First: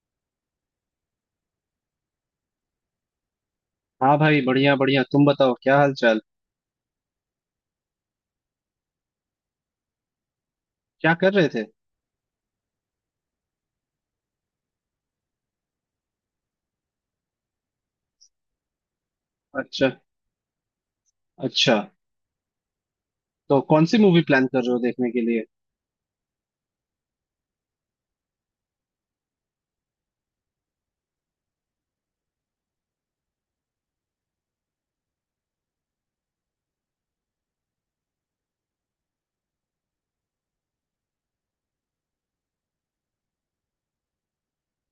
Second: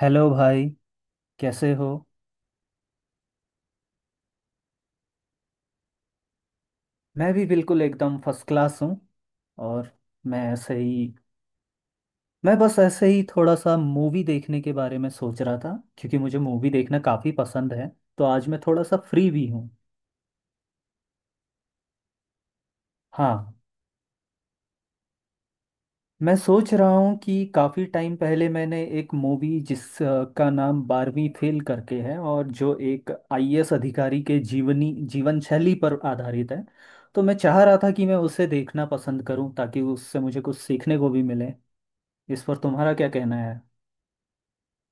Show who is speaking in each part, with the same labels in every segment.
Speaker 1: Hello भाई। कैसे हो?
Speaker 2: हाँ भाई, बढ़िया बढ़िया। तुम बताओ, क्या हाल चाल,
Speaker 1: मैं भी बिल्कुल एकदम फर्स्ट क्लास हूँ। और मैं ऐसे ही
Speaker 2: क्या कर रहे थे?
Speaker 1: मैं बस ऐसे ही थोड़ा सा मूवी देखने के बारे में सोच रहा था क्योंकि मुझे मूवी देखना काफ़ी पसंद है। तो आज मैं थोड़ा सा फ्री भी हूँ।
Speaker 2: अच्छा अच्छा।
Speaker 1: हाँ।
Speaker 2: तो कौन सी मूवी प्लान कर रहे हो देखने के लिए?
Speaker 1: मैं सोच रहा हूँ कि काफ़ी टाइम पहले मैंने एक मूवी का नाम बारहवीं फेल करके है और जो एक आईएएस अधिकारी के जीवनी जीवन शैली पर आधारित है। तो मैं चाह रहा था कि मैं उसे देखना पसंद करूं ताकि उससे मुझे कुछ सीखने को भी मिले। इस पर तुम्हारा क्या कहना है?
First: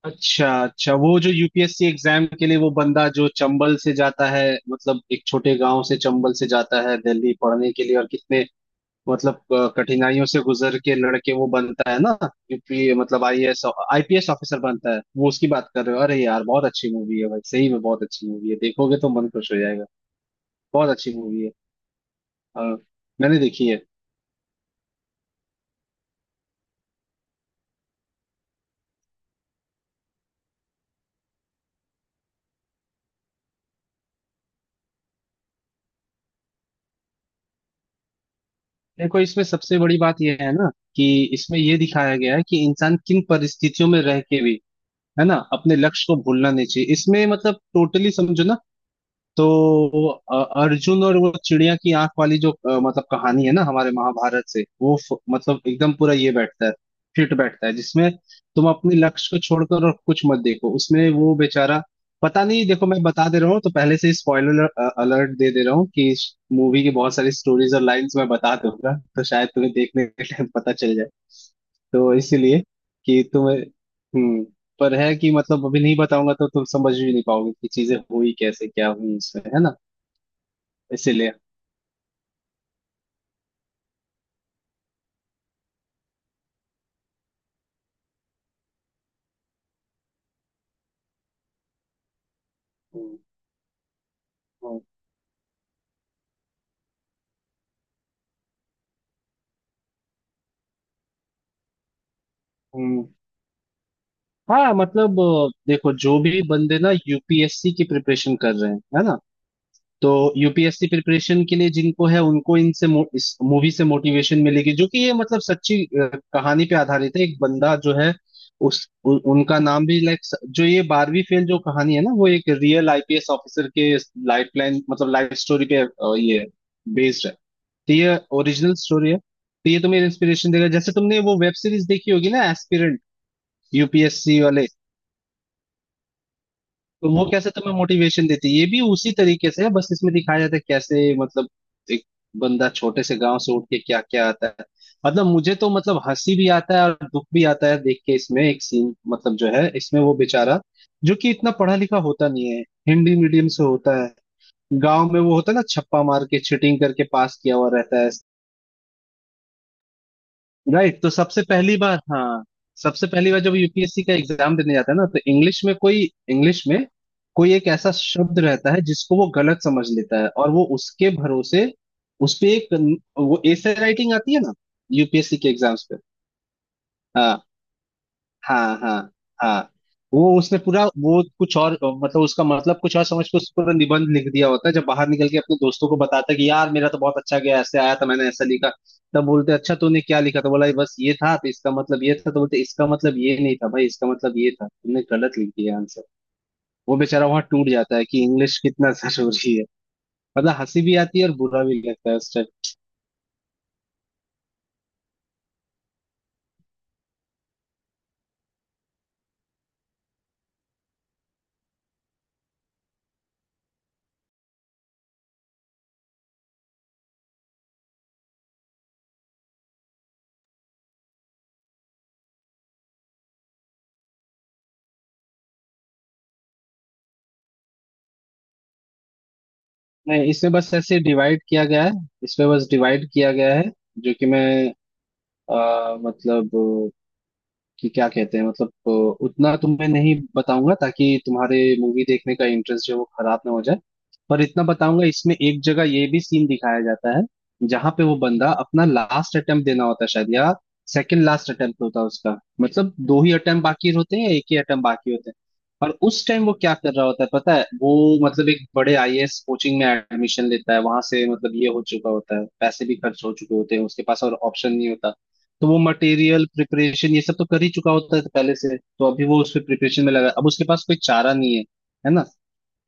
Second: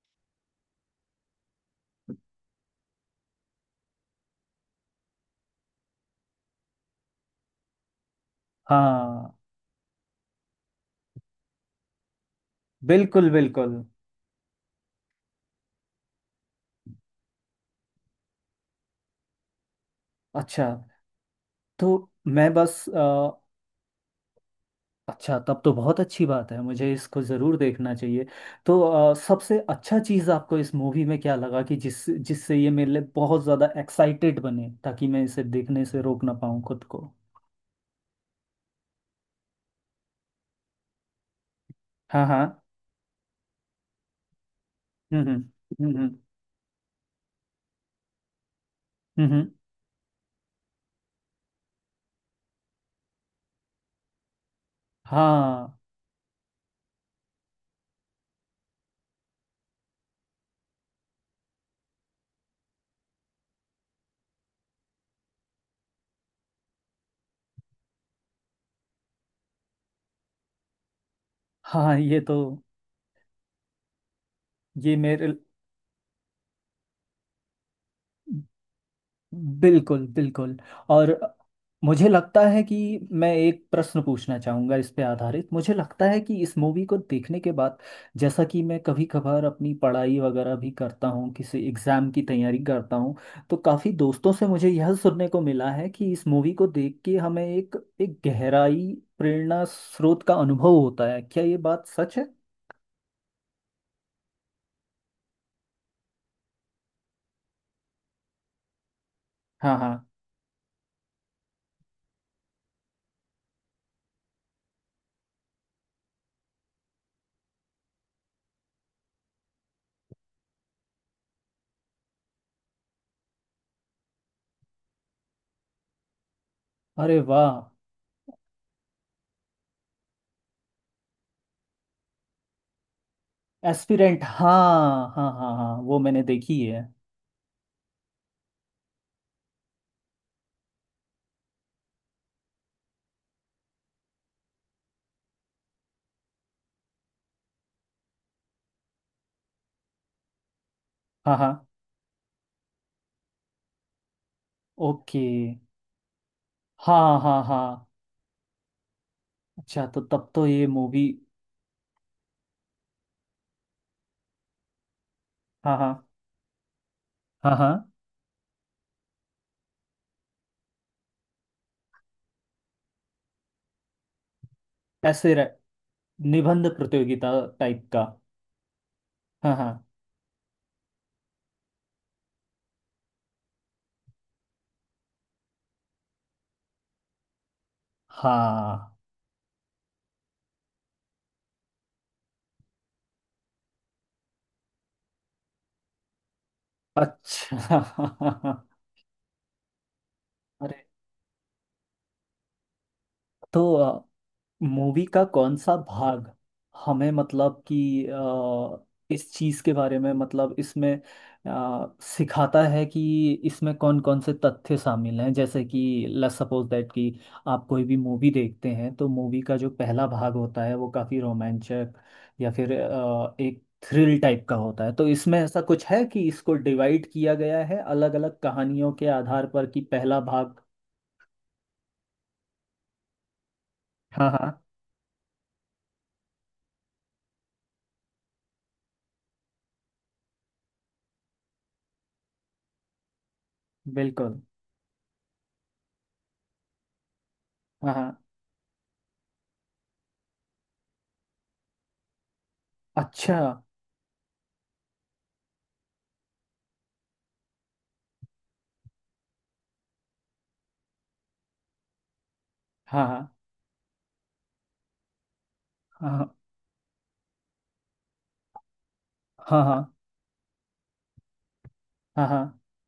Speaker 2: अच्छा अच्छा, वो जो यूपीएससी एग्जाम के लिए वो बंदा जो चंबल से जाता है। मतलब एक छोटे गांव से चंबल से जाता है दिल्ली पढ़ने के लिए, और कितने
Speaker 1: हाँ,
Speaker 2: मतलब कठिनाइयों से गुजर के लड़के वो बनता है ना। यूपी मतलब
Speaker 1: बिल्कुल,
Speaker 2: आईएएस,
Speaker 1: बिल्कुल।
Speaker 2: आईपीएस ऑफिसर बनता है। वो उसकी बात कर रहे हो? अरे यार बहुत अच्छी मूवी है भाई, सही में बहुत अच्छी मूवी है। देखोगे तो मन खुश हो जाएगा।
Speaker 1: अच्छा,
Speaker 2: बहुत अच्छी मूवी है।
Speaker 1: तो मैं
Speaker 2: हाँ,
Speaker 1: बस अ,
Speaker 2: मैंने देखी है।
Speaker 1: अच्छा, तब तो बहुत अच्छी बात है, मुझे इसको ज़रूर देखना चाहिए। तो सबसे अच्छा चीज़ आपको इस मूवी में क्या लगा कि जिससे ये मेरे लिए बहुत ज़्यादा एक्साइटेड बने ताकि मैं इसे देखने से रोक ना पाऊँ खुद को?
Speaker 2: देखो, इसमें सबसे बड़ी बात यह है ना, कि इसमें यह दिखाया
Speaker 1: हाँ,
Speaker 2: गया है
Speaker 1: हाँ,
Speaker 2: कि इंसान किन परिस्थितियों में रह के भी, है
Speaker 1: हम्म,
Speaker 2: ना,
Speaker 1: हम्म,
Speaker 2: अपने लक्ष्य को
Speaker 1: हम्म,
Speaker 2: भूलना नहीं चाहिए। इसमें मतलब टोटली समझो ना।
Speaker 1: हम्म,
Speaker 2: तो अर्जुन और वो चिड़िया की आंख वाली जो मतलब कहानी है ना हमारे महाभारत से, वो मतलब
Speaker 1: हाँ,
Speaker 2: एकदम पूरा ये बैठता है, फिट बैठता है, जिसमें तुम अपने लक्ष्य को छोड़कर और कुछ मत देखो। उसमें वो बेचारा, पता नहीं, देखो मैं बता दे रहा हूँ तो पहले से ही स्पॉइलर अलर्ट दे दे रहा हूँ कि इस मूवी की बहुत सारी स्टोरीज और लाइंस मैं बता दूंगा तो शायद तुम्हें देखने के टाइम पता चल जाए।
Speaker 1: हाँ।
Speaker 2: तो
Speaker 1: ये तो।
Speaker 2: इसीलिए कि तुम्हें, हम्म, पर
Speaker 1: ये
Speaker 2: है कि
Speaker 1: मेरे
Speaker 2: मतलब अभी नहीं बताऊंगा तो तुम समझ भी नहीं पाओगे कि चीजें हुई कैसे, क्या हुई इसमें, है ना।
Speaker 1: बिल्कुल, बिल्कुल। और
Speaker 2: इसीलिए।
Speaker 1: मुझे लगता है कि मैं एक प्रश्न पूछना चाहूँगा इस पे आधारित। मुझे लगता है कि इस मूवी को देखने के बाद, जैसा कि मैं कभी कभार अपनी पढ़ाई वगैरह भी करता हूँ, किसी एग्ज़ाम की तैयारी करता हूँ,
Speaker 2: हम्म,
Speaker 1: तो काफ़ी दोस्तों से मुझे
Speaker 2: हम्म,
Speaker 1: यह सुनने को मिला है कि इस मूवी को देख के हमें एक एक गहराई प्रेरणा स्रोत का अनुभव होता है। क्या ये बात सच है?
Speaker 2: हम्म हाँ, मतलब देखो, जो भी बंदे ना यूपीएससी की प्रिपरेशन कर रहे हैं, है ना,
Speaker 1: हाँ, हाँ।
Speaker 2: तो यूपीएससी प्रिपरेशन के लिए जिनको है उनको इनसे इस मूवी से मोटिवेशन मिलेगी। जो कि ये मतलब सच्ची कहानी पे आधारित है। एक बंदा जो है, उनका नाम भी लाइक, जो ये बारहवीं फेल जो कहानी है ना, वो एक रियल आईपीएस ऑफिसर के लाइफ लाइन मतलब लाइफ स्टोरी पे ये
Speaker 1: अरे
Speaker 2: बेस्ड है।
Speaker 1: वाह!
Speaker 2: तो ये ओरिजिनल स्टोरी है। तो ये तुम्हें इंस्पिरेशन देगा। जैसे तुमने वो वेब सीरीज देखी होगी ना, एस्पिरेंट,
Speaker 1: एस्पिरेंट,
Speaker 2: यूपीएससी वाले,
Speaker 1: हाँ, हाँ, हाँ, हाँ, वो मैंने देखी है।
Speaker 2: तो वो कैसे तुम्हें मोटिवेशन देती है, ये भी उसी तरीके से है। बस इसमें दिखाया जाता है कैसे मतलब एक बंदा छोटे से गांव से उठ के क्या क्या आता है। मतलब मुझे तो मतलब हंसी भी आता है और दुख भी आता है देख के। इसमें एक सीन मतलब जो है, इसमें वो बेचारा जो कि
Speaker 1: हाँ, हाँ।
Speaker 2: इतना पढ़ा लिखा होता नहीं है, हिंदी मीडियम से होता है, गांव
Speaker 1: ओके।
Speaker 2: में वो होता है ना, छप्पा मार के चीटिंग करके
Speaker 1: हाँ,
Speaker 2: पास
Speaker 1: हाँ,
Speaker 2: किया
Speaker 1: हाँ।
Speaker 2: हुआ रहता है।
Speaker 1: अच्छा, तो तब तो ये
Speaker 2: राइट,
Speaker 1: मूवी।
Speaker 2: तो सबसे पहली बार, हाँ, सबसे पहली बार जब यूपीएससी का एग्जाम देने जाता है ना, तो इंग्लिश में
Speaker 1: हाँ, हाँ,
Speaker 2: कोई, इंग्लिश में कोई
Speaker 1: हाँ,
Speaker 2: एक
Speaker 1: हाँ।
Speaker 2: ऐसा शब्द रहता है जिसको वो गलत समझ लेता है और वो उसके भरोसे उस पे एक, वो एसे राइटिंग आती है ना
Speaker 1: ऐसे
Speaker 2: यूपीएससी
Speaker 1: रह,
Speaker 2: के एग्जाम्स पे।
Speaker 1: निबंध प्रतियोगिता
Speaker 2: हाँ,
Speaker 1: टाइप का।
Speaker 2: हाँ, हाँ,
Speaker 1: हाँ,
Speaker 2: हाँ।
Speaker 1: हाँ,
Speaker 2: वो उसने पूरा, वो कुछ और मतलब उसका मतलब कुछ और समझ के उसने पूरा निबंध लिख दिया होता है। जब बाहर निकल के अपने दोस्तों को बताता है कि यार मेरा तो बहुत अच्छा गया, ऐसे आया था, मैंने ऐसा लिखा।
Speaker 1: हाँ।
Speaker 2: तब बोलते अच्छा तूने क्या लिखा, तो बोला बस ये था तो इसका मतलब ये था, तो बोलते इसका मतलब ये नहीं था भाई, इसका मतलब ये था, तुमने गलत लिख दिया आंसर। वो बेचारा वहां टूट
Speaker 1: अच्छा।
Speaker 2: जाता है कि इंग्लिश कितना जरूरी है। मतलब हंसी
Speaker 1: अरे!
Speaker 2: भी आती है और बुरा भी लगता है उस टाइम।
Speaker 1: तो मूवी का कौन सा भाग हमें, मतलब कि इस चीज के बारे में, मतलब इसमें सिखाता है कि इसमें कौन कौन से तथ्य शामिल हैं? जैसे कि लेट्स सपोज दैट कि आप कोई भी मूवी देखते हैं तो मूवी का जो पहला भाग होता है वो काफी रोमांचक या फिर एक थ्रिल टाइप का होता है, तो इसमें ऐसा कुछ है कि इसको डिवाइड किया गया है अलग अलग कहानियों के आधार पर कि पहला
Speaker 2: नहीं, इसमें
Speaker 1: भाग।
Speaker 2: बस ऐसे डिवाइड किया गया है, इसमें बस डिवाइड किया गया है, जो कि
Speaker 1: हाँ,
Speaker 2: मैं
Speaker 1: हाँ।
Speaker 2: मतलब कि क्या कहते हैं मतलब उतना तुम्हें नहीं बताऊंगा ताकि तुम्हारे मूवी देखने का इंटरेस्ट जो है वो खराब ना हो जाए।
Speaker 1: बिल्कुल।
Speaker 2: पर इतना बताऊंगा, इसमें एक जगह ये भी सीन दिखाया जाता है जहां
Speaker 1: हाँ,
Speaker 2: पे वो
Speaker 1: हाँ।
Speaker 2: बंदा अपना लास्ट अटेम्प्ट देना होता है शायद, या सेकंड लास्ट अटेम्प्ट होता है उसका, मतलब दो ही
Speaker 1: अच्छा।
Speaker 2: अटेम्प्ट बाकी होते हैं या एक ही अटेम्प्ट बाकी होते हैं। और उस टाइम वो क्या कर रहा होता है पता है? वो मतलब एक बड़े आईएएस कोचिंग में एडमिशन लेता है। वहां से मतलब ये हो चुका होता है, पैसे भी
Speaker 1: हाँ, हाँ,
Speaker 2: खर्च हो चुके होते हैं उसके पास, और ऑप्शन नहीं होता। तो वो
Speaker 1: हाँ,
Speaker 2: मटेरियल प्रिपरेशन ये सब तो कर ही चुका होता है पहले से, तो अभी वो उसपे
Speaker 1: हाँ, हाँ,
Speaker 2: प्रिपरेशन में लगा है। अब उसके पास कोई चारा नहीं है, है ना।
Speaker 1: हाँ,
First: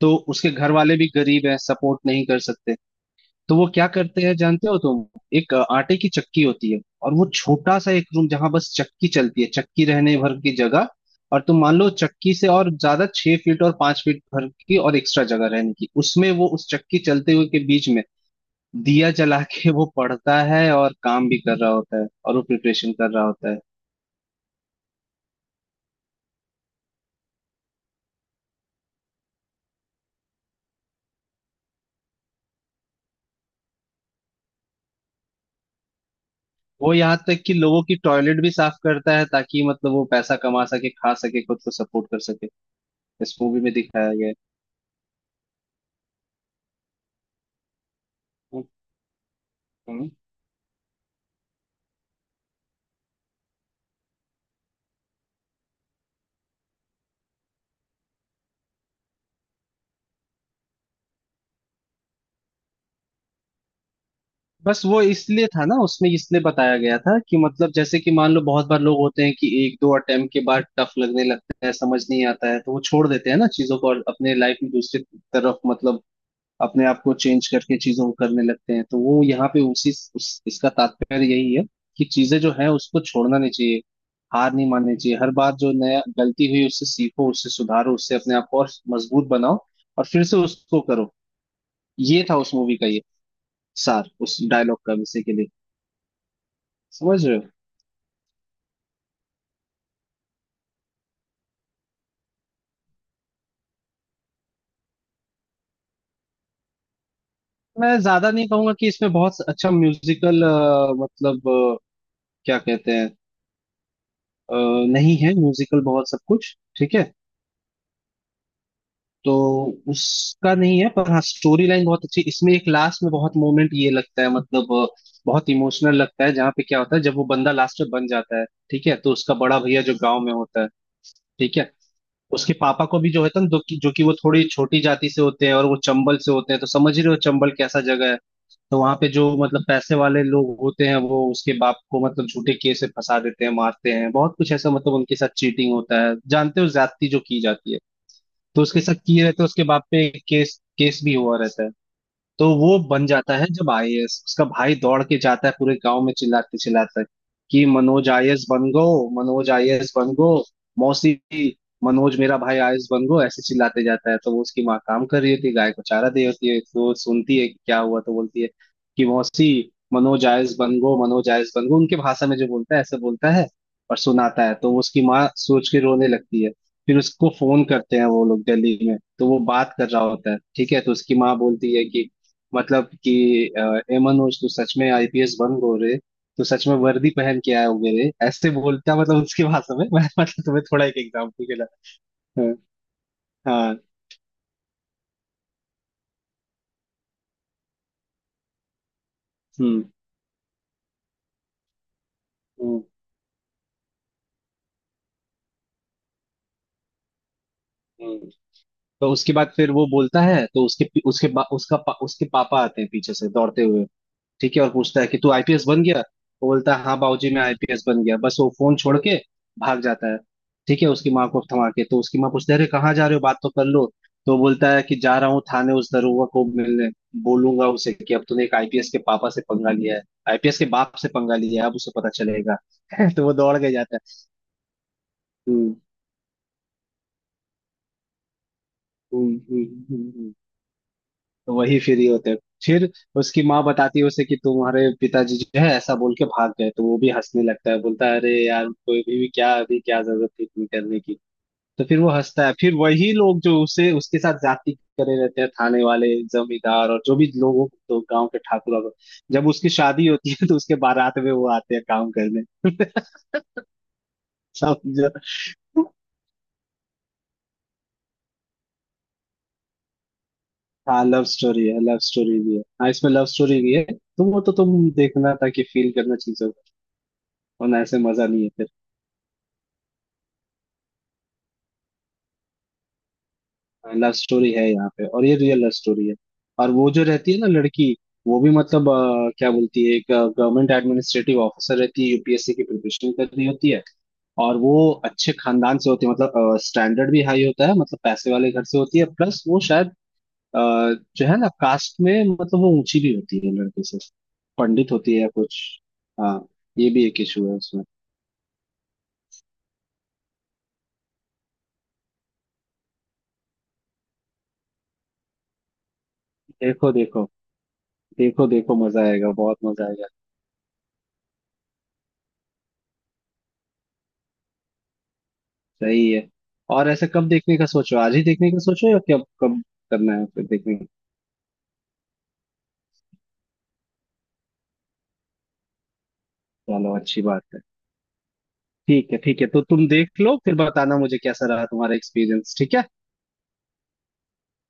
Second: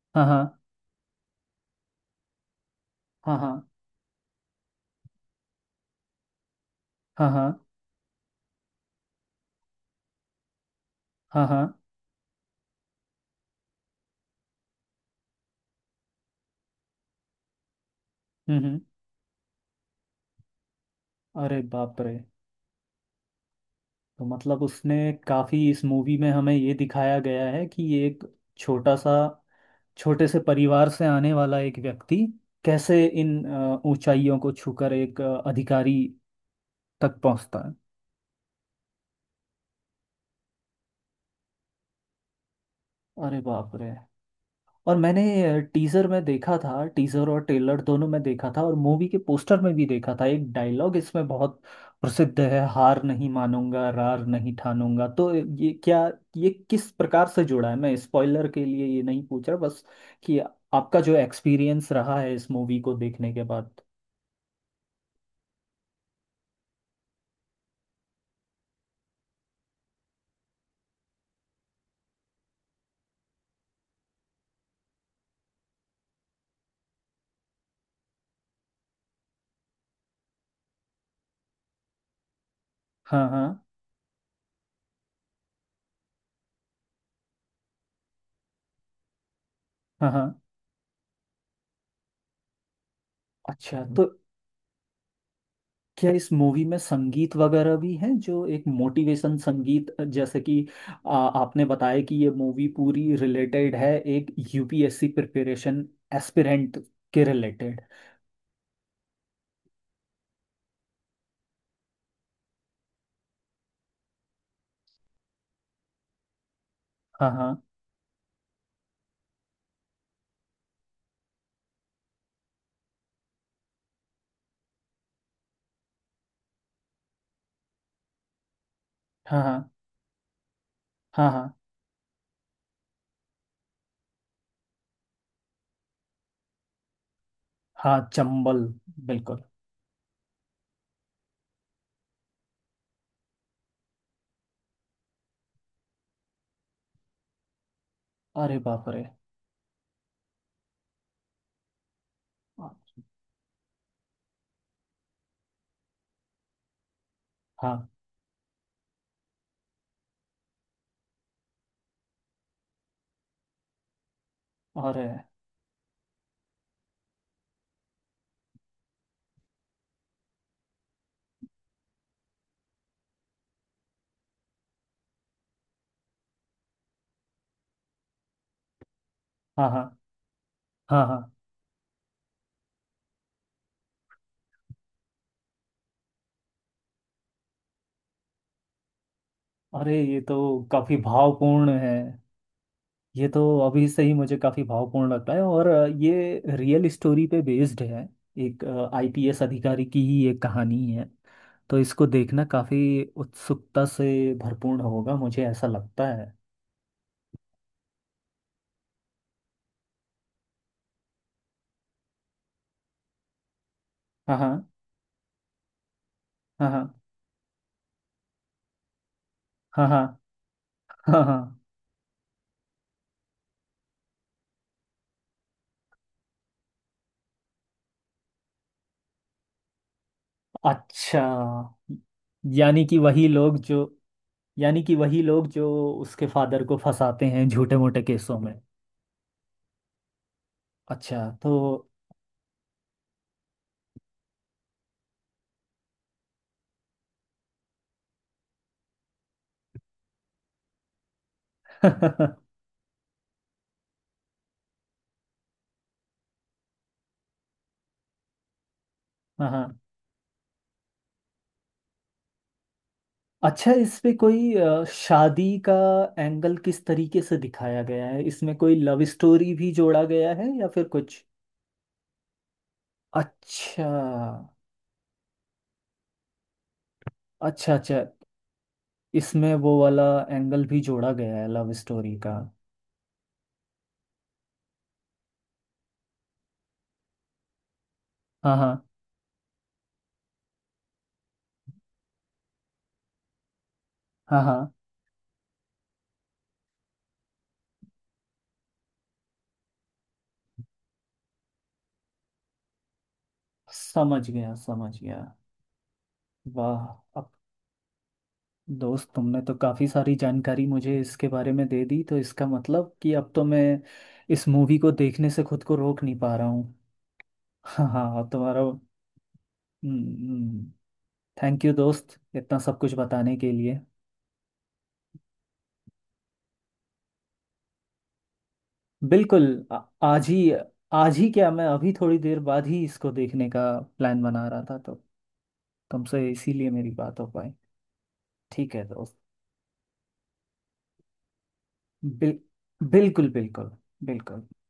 Speaker 2: तो उसके
Speaker 1: हाँ,
Speaker 2: घर वाले भी गरीब हैं, सपोर्ट नहीं कर सकते।
Speaker 1: हाँ,
Speaker 2: तो वो
Speaker 1: हाँ,
Speaker 2: क्या करते हैं जानते हो तुम? एक आटे की चक्की होती है और वो
Speaker 1: हाँ, हाँ, हाँ,
Speaker 2: छोटा सा एक रूम जहां बस चक्की चलती है, चक्की रहने भर की जगह, और
Speaker 1: हाँ,
Speaker 2: तुम
Speaker 1: हाँ,
Speaker 2: मान लो चक्की से और ज्यादा छह फीट और पांच फीट भर की और एक्स्ट्रा जगह रहने की, उसमें वो उस चक्की चलते हुए के बीच में
Speaker 1: हम्म,
Speaker 2: दिया जला के वो पढ़ता है और काम भी कर
Speaker 1: अरे
Speaker 2: रहा
Speaker 1: बाप
Speaker 2: होता है
Speaker 1: रे!
Speaker 2: और वो प्रिपरेशन कर रहा होता है।
Speaker 1: तो मतलब उसने, काफी इस मूवी में हमें ये दिखाया गया है कि ये एक छोटा सा, छोटे से परिवार से आने वाला एक व्यक्ति कैसे इन ऊंचाइयों को छूकर एक अधिकारी
Speaker 2: वो यहाँ
Speaker 1: तक
Speaker 2: तक कि
Speaker 1: पहुंचता है।
Speaker 2: लोगों की टॉयलेट भी साफ करता है ताकि मतलब वो पैसा कमा सके, खा सके, खुद को सपोर्ट कर सके, इस
Speaker 1: अरे
Speaker 2: मूवी में
Speaker 1: बाप रे!
Speaker 2: दिखाया गया है।
Speaker 1: और मैंने टीजर में देखा था, टीजर और ट्रेलर दोनों में देखा था, और मूवी के पोस्टर में भी
Speaker 2: हम्म।
Speaker 1: देखा था, एक डायलॉग इसमें बहुत प्रसिद्ध है - हार नहीं मानूंगा, रार नहीं ठानूंगा। तो ये क्या? ये किस प्रकार से जुड़ा है? मैं स्पॉइलर के लिए ये नहीं पूछ रहा, बस कि आपका जो एक्सपीरियंस रहा है इस मूवी को देखने के बाद।
Speaker 2: बस वो इसलिए था ना उसमें, इसलिए बताया गया था कि मतलब जैसे कि मान लो बहुत बार लोग होते हैं कि एक दो अटेम्प्ट के बाद टफ लगने लगता है, समझ नहीं आता है, तो वो छोड़ देते हैं ना चीजों को, और अपने लाइफ में दूसरी तरफ मतलब अपने आप को चेंज करके चीजों को करने लगते हैं। तो वो यहाँ पे उसी इसका तात्पर्य यही है कि चीजें जो है उसको
Speaker 1: हाँ,
Speaker 2: छोड़ना
Speaker 1: हाँ,
Speaker 2: नहीं चाहिए, हार नहीं माननी चाहिए। हर बार जो नया गलती हुई उससे सीखो, उससे सुधारो, उससे अपने आप को और मजबूत बनाओ, और
Speaker 1: हाँ, हाँ।
Speaker 2: फिर से उसको करो। ये था उस मूवी का ये
Speaker 1: अच्छा, तो
Speaker 2: सार, उस डायलॉग का विषय के लिए।
Speaker 1: क्या इस मूवी में
Speaker 2: समझ
Speaker 1: संगीत
Speaker 2: रहे हो?
Speaker 1: वगैरह भी है जो एक मोटिवेशन संगीत, जैसे कि आपने बताया कि ये मूवी पूरी रिलेटेड है एक यूपीएससी प्रिपरेशन एस्पिरेंट के रिलेटेड?
Speaker 2: मैं ज्यादा नहीं कहूंगा कि इसमें बहुत अच्छा म्यूजिकल मतलब क्या कहते हैं, अ, नहीं है म्यूजिकल बहुत, सब कुछ ठीक है,
Speaker 1: हाँ, हाँ,
Speaker 2: तो उसका नहीं है। पर हाँ, स्टोरी लाइन बहुत अच्छी। इसमें एक लास्ट में बहुत मोमेंट ये लगता है, मतलब बहुत इमोशनल लगता है। जहाँ पे क्या होता है, जब वो बंदा लास्ट में बन जाता है, ठीक है, तो उसका
Speaker 1: हाँ,
Speaker 2: बड़ा
Speaker 1: हाँ,
Speaker 2: भैया जो गांव में होता है,
Speaker 1: हाँ, हाँ,
Speaker 2: ठीक है, उसके पापा को भी जो है ना, जो कि वो थोड़ी छोटी जाति से होते हैं और वो चंबल से होते हैं, तो समझ ही रहे हो चंबल कैसा
Speaker 1: हाँ।
Speaker 2: जगह है।
Speaker 1: चंबल।
Speaker 2: तो वहां पे जो
Speaker 1: बिल्कुल।
Speaker 2: मतलब पैसे वाले लोग होते हैं वो उसके बाप को मतलब झूठे केस से फंसा देते हैं, मारते हैं, बहुत कुछ ऐसा मतलब उनके साथ चीटिंग होता है, जानते हो, ज्यादती जो की जाती है।
Speaker 1: अरे
Speaker 2: तो उसके
Speaker 1: बाप
Speaker 2: साथ
Speaker 1: रे!
Speaker 2: किए रहते हैं, उसके बाप पे केस, केस भी हुआ रहता है। तो वो बन जाता है जब आईएएस, उसका भाई दौड़ के जाता है पूरे गांव में चिल्लाते चिल्लाते कि
Speaker 1: हाँ।
Speaker 2: मनोज आईएएस बन गो, मनोज आईएएस बन गो, मौसी, मनोज मेरा भाई आईएएस बन गो, ऐसे चिल्लाते जाता है। तो वो उसकी माँ
Speaker 1: अरे!
Speaker 2: काम कर रही होती है, गाय को चारा दे होती है, तो वो सुनती है कि क्या हुआ, तो बोलती है कि मौसी, मनोज आईएएस बन गो, मनोज आईएएस बन गो, उनके भाषा में जो बोलता है ऐसे बोलता है और सुनाता है। तो उसकी माँ सोच के रोने लगती है। फिर उसको फोन करते हैं वो लोग दिल्ली में, तो वो
Speaker 1: हाँ,
Speaker 2: बात
Speaker 1: हाँ,
Speaker 2: कर रहा होता है, ठीक है, तो
Speaker 1: हाँ,
Speaker 2: उसकी
Speaker 1: हाँ।
Speaker 2: माँ बोलती है कि मतलब कि अ, ए मनोज, तू सच में आईपीएस बन गो रे, तू सच में वर्दी पहन के आए होगे रे, ऐसे बोलता मतलब उसकी भाषा में।
Speaker 1: अरे,
Speaker 2: मैं
Speaker 1: ये
Speaker 2: मतलब
Speaker 1: तो
Speaker 2: तुम्हें थोड़ा
Speaker 1: काफी
Speaker 2: एक एग्जाम्पल के लिए।
Speaker 1: भावपूर्ण है,
Speaker 2: हाँ,
Speaker 1: ये तो
Speaker 2: हाँ,
Speaker 1: अभी से ही मुझे काफी भावपूर्ण लगता है, और ये रियल स्टोरी पे बेस्ड है, एक आईपीएस
Speaker 2: हम्म
Speaker 1: अधिकारी की ही एक कहानी है। तो इसको देखना
Speaker 2: हम्म
Speaker 1: काफी उत्सुकता से भरपूर होगा, मुझे ऐसा लगता है।
Speaker 2: हम्म। तो उसके बाद फिर वो बोलता है, तो उसके उसके बा, उसका पा, उसके पापा आते हैं पीछे से दौड़ते हुए,
Speaker 1: हाँ, हाँ,
Speaker 2: ठीक है, और पूछता है कि तू आईपीएस बन गया? वो बोलता है
Speaker 1: हाँ,
Speaker 2: हाँ बाबूजी मैं आईपीएस बन गया, बस वो फोन छोड़ के भाग
Speaker 1: हाँ, हाँ,
Speaker 2: जाता है, ठीक है, उसकी
Speaker 1: हाँ, हाँ,
Speaker 2: माँ को
Speaker 1: हाँ।
Speaker 2: थमा के। तो उसकी माँ पूछती है अरे कहाँ जा रहे हो, बात तो कर लो। तो वो बोलता है कि जा रहा हूँ थाने उस दरोगा को मिलने, बोलूंगा उसे कि अब तूने एक आईपीएस के पापा से पंगा लिया है, आईपीएस के बाप से
Speaker 1: अच्छा,
Speaker 2: पंगा लिया है, अब उसे पता चलेगा।
Speaker 1: यानी कि
Speaker 2: तो
Speaker 1: वही
Speaker 2: वो दौड़
Speaker 1: लोग
Speaker 2: के
Speaker 1: जो।
Speaker 2: जाता है।
Speaker 1: यानी कि वही लोग जो
Speaker 2: हम्म
Speaker 1: उसके फादर को फंसाते हैं झूठे मोटे केसों में?
Speaker 2: हम्म हम्म हम्म, हम्म।
Speaker 1: अच्छा, तो।
Speaker 2: तो वही फ्री होते हैं फिर। उसकी माँ बताती है उसे कि तुम्हारे पिताजी जो है ऐसा बोल के भाग गए, तो वो भी हंसने लगता है, बोलता है अरे यार कोई भी क्या अभी क्या जरूरत थी इतनी करने की। तो फिर वो
Speaker 1: हाँ,
Speaker 2: हंसता है। फिर वही लोग जो उसे उसके साथ जाति करे रहते हैं, थाने वाले, जमींदार और जो भी लोगों, तो गांव के ठाकुर वाकुर, जब उसकी
Speaker 1: हाँ।
Speaker 2: शादी होती है तो उसके बारात में वो आते हैं काम करने।
Speaker 1: अच्छा, इसपे कोई
Speaker 2: समझो।
Speaker 1: शादी का एंगल किस तरीके से दिखाया गया है? इसमें कोई लव स्टोरी भी जोड़ा गया है या फिर
Speaker 2: हाँ,
Speaker 1: कुछ?
Speaker 2: लव स्टोरी है, लव स्टोरी भी है, हाँ, इसमें लव स्टोरी भी है।
Speaker 1: अच्छा,
Speaker 2: तुम वो तो तुम देखना ताकि फील करना चीजों को,
Speaker 1: अच्छा,
Speaker 2: वरना ऐसे
Speaker 1: अच्छा।
Speaker 2: मजा नहीं है।
Speaker 1: इसमें वो वाला एंगल भी जोड़ा गया है लव स्टोरी का?
Speaker 2: लव स्टोरी है यहाँ पे, और ये रियल लव स्टोरी है। और वो जो रहती है ना लड़की, वो भी
Speaker 1: हाँ, हाँ,
Speaker 2: मतलब क्या बोलती है, एक गवर्नमेंट एडमिनिस्ट्रेटिव ऑफिसर रहती है, यूपीएससी की प्रिपरेशन कर रही होती है,
Speaker 1: हाँ,
Speaker 2: और
Speaker 1: हाँ।
Speaker 2: वो अच्छे खानदान से होती है, मतलब स्टैंडर्ड भी हाई होता है, मतलब पैसे वाले घर से होती है, प्लस वो शायद अ, जो है ना कास्ट में मतलब वो ऊंची भी होती है लड़के से,
Speaker 1: समझ गया, समझ
Speaker 2: पंडित होती है
Speaker 1: गया।
Speaker 2: या कुछ, हाँ,
Speaker 1: वाह!
Speaker 2: ये भी एक
Speaker 1: अब
Speaker 2: इशू है उसमें।
Speaker 1: दोस्त, तुमने तो काफ़ी सारी जानकारी मुझे इसके बारे में दे दी, तो इसका मतलब कि अब तो मैं इस मूवी को देखने से खुद को रोक नहीं पा रहा हूँ।
Speaker 2: देखो देखो,
Speaker 1: हाँ, हाँ। अब
Speaker 2: देखो
Speaker 1: तुम्हारा
Speaker 2: देखो, मजा आएगा, बहुत मजा आएगा।
Speaker 1: हम्म। थैंक यू दोस्त, इतना सब कुछ बताने के लिए।
Speaker 2: सही है। और ऐसा कब देखने का सोचो, आज ही देखने का सोचो या कब
Speaker 1: बिल्कुल।
Speaker 2: कब
Speaker 1: आ-
Speaker 2: करना है
Speaker 1: आज ही।
Speaker 2: फिर देखने का?
Speaker 1: आज ही क्या, मैं अभी थोड़ी देर बाद ही इसको देखने का प्लान बना रहा था, तो तुमसे इसीलिए मेरी
Speaker 2: चलो,
Speaker 1: बात
Speaker 2: अच्छी
Speaker 1: हो
Speaker 2: बात
Speaker 1: पाई।
Speaker 2: है।
Speaker 1: ठीक है
Speaker 2: ठीक
Speaker 1: दोस्त।
Speaker 2: है, ठीक है, तो तुम देख लो, फिर बताना मुझे कैसा रहा तुम्हारा
Speaker 1: बिल
Speaker 2: एक्सपीरियंस, ठीक है।
Speaker 1: बिल्कुल, बिल्कुल, बिल्कुल।